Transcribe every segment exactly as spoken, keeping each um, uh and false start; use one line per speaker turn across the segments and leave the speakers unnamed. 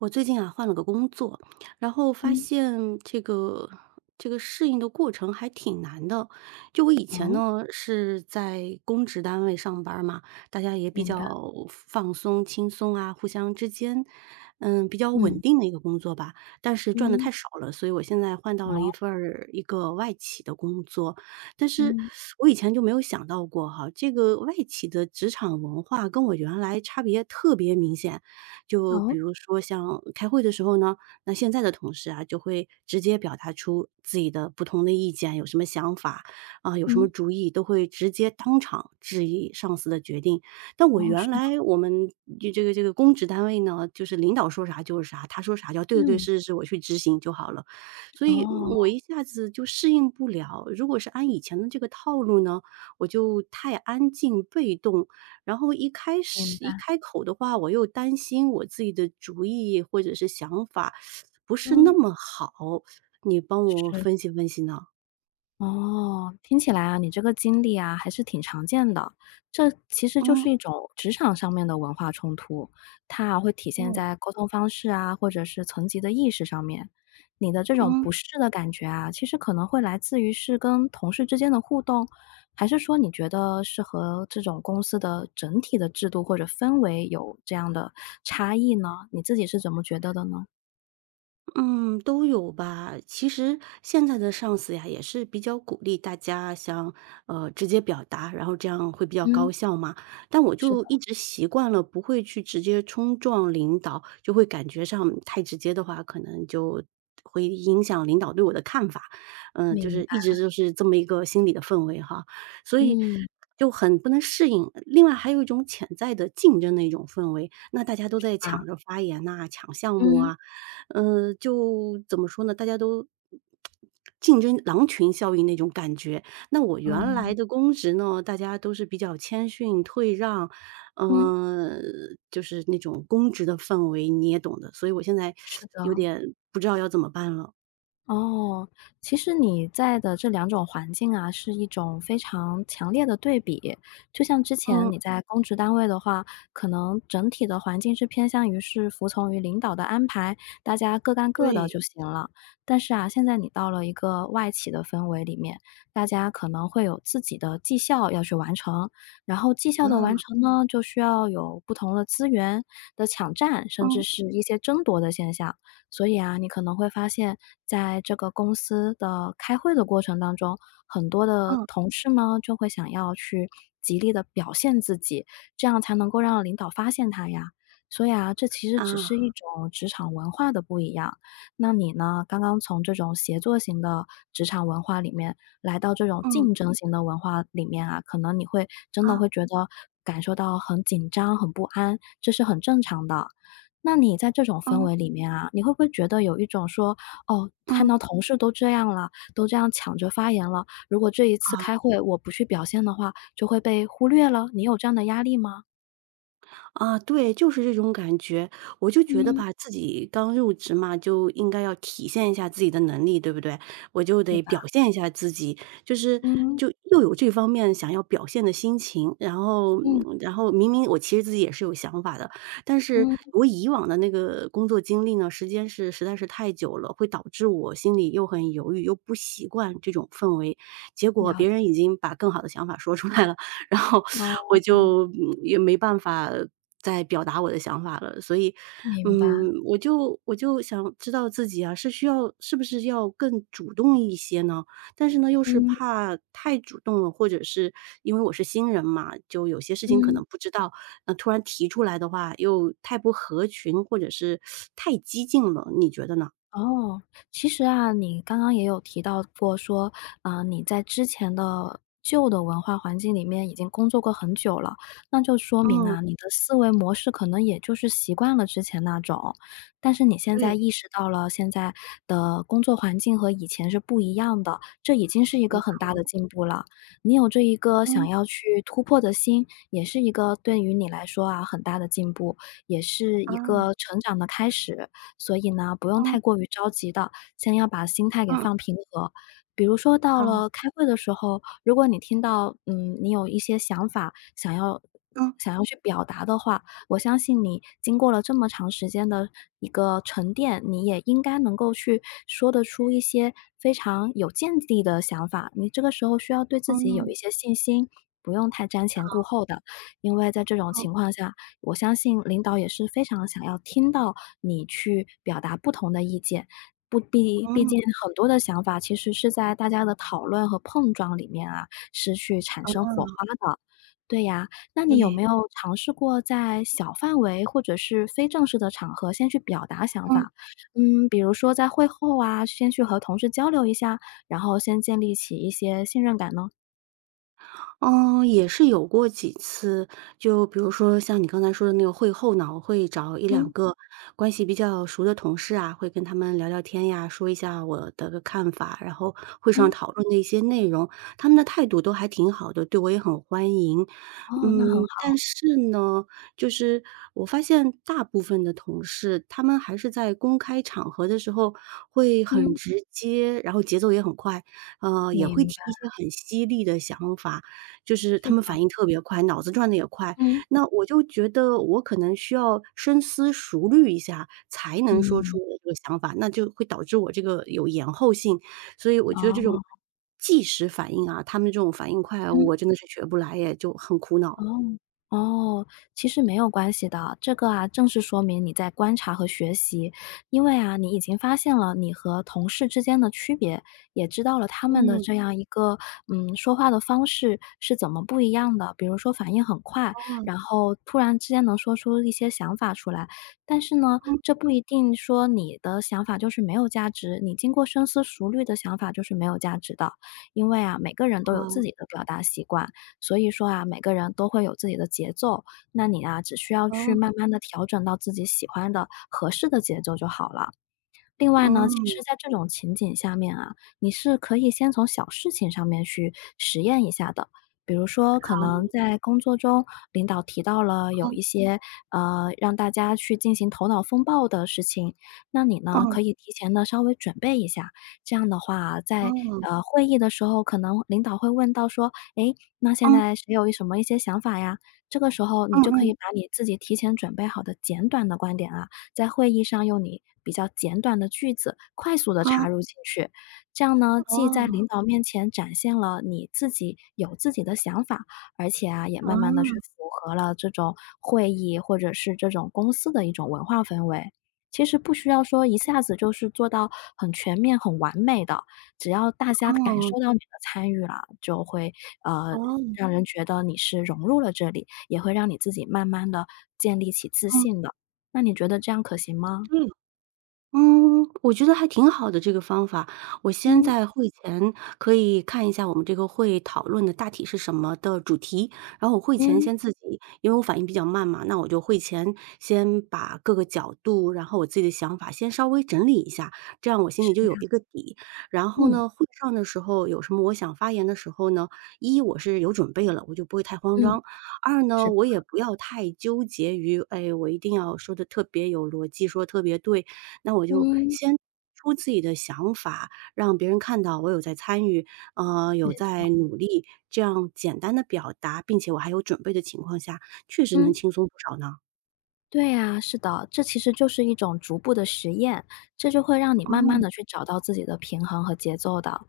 我最近啊，换了个工作，然后发
嗯。
现这个这个适应的过程还挺难的。就我以前
哦？
呢，是在公职单位上班儿嘛，大家也比
明白。
较放放松、轻松啊，互相之间，呃，比较稳
嗯。
定的一个工作吧，但是赚得太
嗯。
少了，所以我现在换到了
哦。
一份儿一个外企的工作。但是，
嗯。
我以前就没有想到过哈，这个外企的职场文化跟我原来差别特别明显。就
哦？
比如说像开会的时候呢，那现在的同事啊，就会直接表达出自己的不同的意见，有什么想法、呃，有什么
嗯。
主意，都会直接当场质疑上司的决定。但我
哦，是
原
吗？
来我们，这个这个公职单位呢，就是领导说啥就是啥，他说啥就要“对对对，
嗯。
是是是，我去执行”，就好了。所以，嗯，
哦。
我一下子就适应不了。如果是按以前的这个套路呢，我就太安静、被动，然后一开
明
始一
白。
开口的话，我又担心我自己的主意或者是想法，不是那
嗯。
么好，你帮我
是。
分析分析呢？
哦，听起来啊，你这个经历啊还是挺常见的。这其实就
嗯。
是一种职场上面的文化冲突，它啊会体现
嗯。
在沟通方式啊，或者是层级的意识上面。你的这种
嗯。
不适的感觉啊，其实可能会来自于是跟同事之间的互动，还是说你觉得是和这种公司的整体的制度或者氛围有这样的差异呢？你自己是怎么觉得的呢？
嗯，都有吧。其实现在的上司呀也是比较鼓励大家像呃，直接表达，然后这样会比较
嗯。
高效嘛。但我
是的。
就一直习惯了不会去直接冲撞领导，就会感觉上太直接的话，可能就会影响领导对我的看法。嗯，就
明
是一直
白。
就是这么一个心理的氛围哈，所以
嗯。
就很不能适应。另外还有一种潜在的竞争的一种氛围，那大家都
是
在
吧？
抢着发言呐、抢项目
嗯。
啊，呃，就怎么说呢？大家都 竞争，狼群效应那种感觉。那我原来
嗯。
的公职呢，大家都是比较谦逊、退让，
嗯。
呃，就是那种公职的氛围，你也懂得，所以我现在
是
有
的。
点不知道要怎么办了。
哦，其实你在的这两种环境啊，是一种非常强烈的对比，就像之前
嗯。
你在公职单位的话，可能整体的环境是偏向于是服从于领导的安排，大家各干各的
对。
就行了。但是啊，现在你到了一个外企的氛围里面，大家可能会有自己的绩效要去完成。然后绩效的完
嗯。
成呢，就需要有不同的资源的抢占，甚至
嗯。
是一些争夺的现象。所以啊，你可能会发现，在这个公司的开会的过程当中，很多的
嗯。
同事呢，就会想要去极力地表现自己，这样才能够让领导发现他呀。所以啊，这其实只
啊。
是一种职场文化的不一样。那你呢，刚刚从这种协作型的职场文化里面，来到这种
嗯。
竞争型的文化里面啊，可能你会真的
啊。
会觉得感受到很紧张、很不安，这是很正常的。那你在这种氛
嗯。
围里面啊，你会不会觉得有一种说，“哦，看到
嗯。
同事都这样了，都这样抢着发言了，如果这一次
啊。
开会我不去表现的话就会被忽略了”，你有这样的压力吗？
啊，对，就是这种感觉。我就觉得
嗯。
吧，自己刚入职嘛，就应该要体现一下自己的能力，对不对？我就
是
得
吧？
表现一下自己，就是
嗯。
就又有这方面想要表现的心情，然后
嗯。
嗯，然后明明我其实自己也是有想法的，但是
嗯。
我以往的那个工作经历呢，时间是实在是太久了，会导致我心里又很犹豫，又不习惯这种氛围。结果
了
别
解。
人已经把更好的想法说出来了，然后
哦，
我
嗯。
就，嗯，也没办法再表达我的想法了。所以，
明白。
嗯，我就我就想知道自己啊，是需要是不是要更主动一些呢？但是呢，又是
嗯。
怕太主动了，或者是因为我是新人嘛，就有些事情可
嗯。
能不知道，那突然提出来的话又太不合群，或者是 太激进了。你觉得呢？
哦，其实啊，你刚刚也有提到过说，呃，你在之前的旧的文化环境里面已经工作过很久了，那就说明
嗯。
啊，你的思维模式可能也就是习惯了之前那种。但是你现在
对。
意识到了，现在的工作环境和以前是不一样的，这已经是一个
没
很
错。
大的进步了。你有这一个想
嗯。
要去突破的心，也是一个对于你来说啊，很大的进步，也是一
啊。
个成长的开始。所以呢，不用
嗯。
太过于着急的，先要把心态给
嗯。
放平和。比如说到
好。
了开会的时候，如果你听到，嗯，你有一些想法，想要
嗯。
想要去表达的话，我相信你经过了这么长时间的一个沉淀，你也应该能够去说得出一些非常有见地的想法。你这个时候需要对自己有一
嗯。
些信心，不用太瞻前顾
好。
后的。因为在这种
嗯。
情况下，我相信领导也是非常想要听到你去表达不同的意见，不必毕
嗯。
竟很多的想法其实是在大家的讨论和碰撞里面啊，是去产生火
嗯。
花的。对呀，那你有
对。
没有尝试过在小范围，或者是非正式的场合先去表达想
嗯。
法？嗯，比如说在会后啊，先去和同事交流一下，然后先建立起一些信任感呢？
呃，也是有过几次。就比如说像你刚才说的那个。会后呢，我会找一两
嗯。
个关系比较熟的同事啊，会跟他们聊聊天呀，说一下我的看法，然后会上
嗯。
讨论那些内容，他们的态度都还挺好的，对我也很欢迎。
哦，那很
嗯，
好。
但是呢，就是我发现大部分的同事，他们还是在公开场合的时候会很
嗯。
直接，然后节奏也很快，呃，也会
明
提一些
白。
很犀利的想法，就是
是
他们
的。
反应特别快，脑子转得也快。
嗯。
那我就觉得我可能需要深思熟虑一下才能说
嗯。
出我的想法，那就会导致我这个有延后性。所以我觉得这种
哦。
计时反应啊，他们的这种反应快啊，
嗯。
我真的是学不来耶，就很苦恼。
哦，哦，其实没有关系的，这个啊，正是说明你在观察和学习。因为啊，你已经发现了你和同事之间的区别，也知道了他们的
嗯。
这样一个，嗯，说话方式是怎么不一样的，比如说反应很快，
哦。
然后突然之间能说出一些想法出来。但是呢，
嗯。
这不一定说你的想法就是没有价值你经过深思熟虑的想法就是没有价值的。因为啊，每个人都有自
啊。
己的表达习惯，所以说啊，每个人都会有自己的节奏，那你啊，只需要去
哦。
慢慢地调整到自己喜欢的、合适的节奏就好了。另外呢，其
嗯。
实在这种情景下面啊，你是可以先从小事情上面去实验一下的，比如说，可能
好。
在工作中领导提到了有
嗯。
一些，呃，让大家去进行头脑风暴的事情，那你呢，
嗯。
可以提前呢稍微准备一下。这样的话啊，在，
嗯。
呃，会议的时候，可能领导会问到说：“诶，那现
嗯。
在谁有一什么一些想法呀？”这个时候你
嗯
就可以
嗯。
把你自己提前准备好的简短的观点啊，在会议上用你比较简短的句子快速地
嗯。
插入进去。这样呢，既在
哦。
领导面前展现了你自己有自己的想法，而且啊，也慢慢地去
嗯。
符合了这种会议，或者是这种公司的一种文化氛围。其实不需要说一下子就是做到很全面、很完美的，只要大家感
嗯。
受到你的参与了，就会，呃，
哦。
让人觉得你是融入了这里，也会让你自己慢慢地建立起自
嗯。
信的，那你觉得这样可行吗？
嗯。嗯，我觉得还挺好的，这个方法。我先
嗯。
在会前可以看一下我们这个会，讨论的大体是什么的主题，然后我会前
嗯。
先自己因为我反应比较慢嘛，那我就会前先把各个角度，然后我自己的想法先稍微整理一下，这样我心
是
里就有一
呀。
个底。然后
嗯。
呢，会上的时候有什么我想发言的时候呢，一我是有准备了，我就不会太慌
嗯。
张；二
是
呢，
的。
我也不要太纠结于，哎，我一定要说得特别有逻辑、说得特别对。那我就
嗯。
先说自己的想法，让别人看到我有在参与，啊，
没
有
错。
在努力，这样简单地表达，并且我还有准备的情况下，确实能
嗯。
轻松不少呢。
对啊，是的，这其实就是一种逐步的实验，这就会让你慢慢
嗯。
地去找到自己的平衡和节奏的。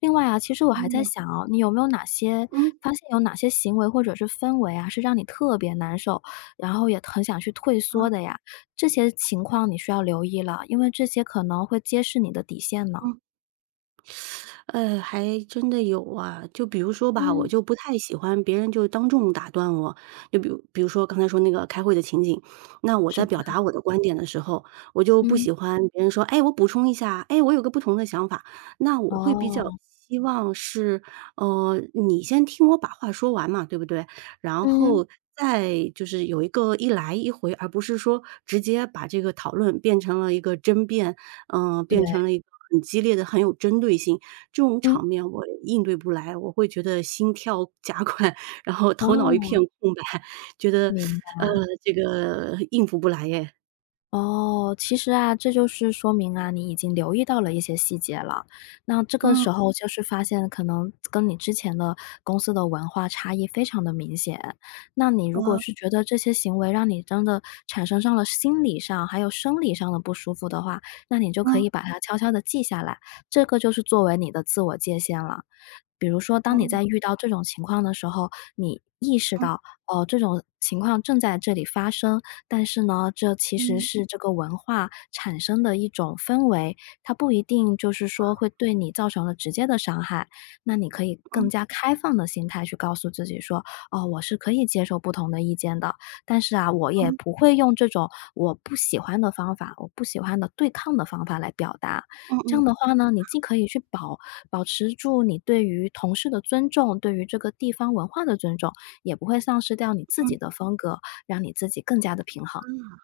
另外啊，其实我还在
嗯。
想哦，你有没有哪些
嗯。
发现有哪些行为或者是氛围啊，是让你特别难受，然后也很想去退缩
啊。
的呀？这些情况你需要留意了，因为这些可能会揭示你的底线呢。
嗯。呃，还真的有啊。就比如说吧，我
嗯。
就不太喜欢别人就当众打断我。就比如比如说，刚才说那个开会的情景，那我
是
在
吧？
表达我的观点的时候，我就不
嗯。
喜欢别人说：“诶，我补充一下。诶，我有个不同的想法。”那我会比较
哦。
希望是，呃，你先听我把话说完嘛，对不对？然
嗯。
后再就是有一个一来一回，而不是说直接把这个讨论变成了一个争辩，呃，变
对。
成了一个很激烈的、很有针对性。这种
嗯。
场面我应对不来，我会觉得心跳加快，然后头脑一
哦。
片空白，觉得，
明
呃，
白。
这个应付不来哎。
哦，其实啊，这就是说明啊，你已经留意到了一些细节了。那这个
嗯。
时候就是发现，可能跟你之前的公司的文化差异非常地明显。那你如果
啊。
是觉得这些行为让你真的产生上了心理上还有生理上的不舒服的话，那你就可
嗯。
以把它悄悄地记下来，这个就是作为你的自我界限了。比如说，当你
嗯。
在遇到这种情况的时候，你意识
嗯。
到，哦，这种情况正在这里发生。但是呢，这其实
嗯。
是这个文化产生的一种氛围，它不一定就是说
啊。
会对你造成了直接的伤害。那你可以更
嗯。
加开放的心态去告诉自己说：“哦，我是可以接受不同的意见的，但是啊，我也
嗯。
不会用这种我不喜欢的方法我不喜欢的对抗的方法来表达。”
嗯
这样
嗯。
的话呢，你
是
既
哦。
可以去保保持住你对于同事的尊重，对于这个地方文化的尊重，也不会丧失掉你自
嗯。
己的风格，让你自己更加地平衡。
啊。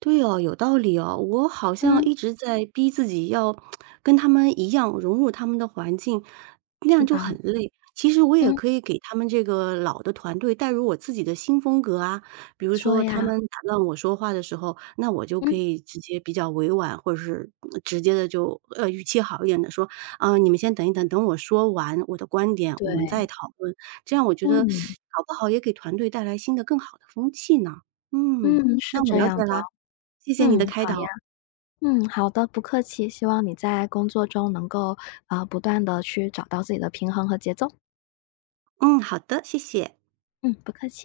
对哦，有道理哦，我好像
嗯。
一直在逼自己要 跟他们一样，融入他们的环境，那
是
样就
吧。
很累，其实我也
嗯。
可以给他们这个老的团队带入我自己的新风格啊。比
没
如
错
说他
呀。
们打断我说话的时候，那我就可
嗯。
以直接比较委婉，或者是，嗯，直接地就，呃，语气好一点地说：“啊，你们先等一等，等我说完我的观点，我们再
对。
讨论。”这样我觉得，
嗯。
搞不好也能给团队带来新的、更好的风气呢。嗯，
嗯，是
那我
这
了解
样的。
啦，谢谢你
嗯，
的开
好呀。
导。
嗯，好的，不客气，希望你在工作中能够，呃，不断地去找到自己的平衡和节奏。
嗯，好的，谢谢。
嗯，不客气。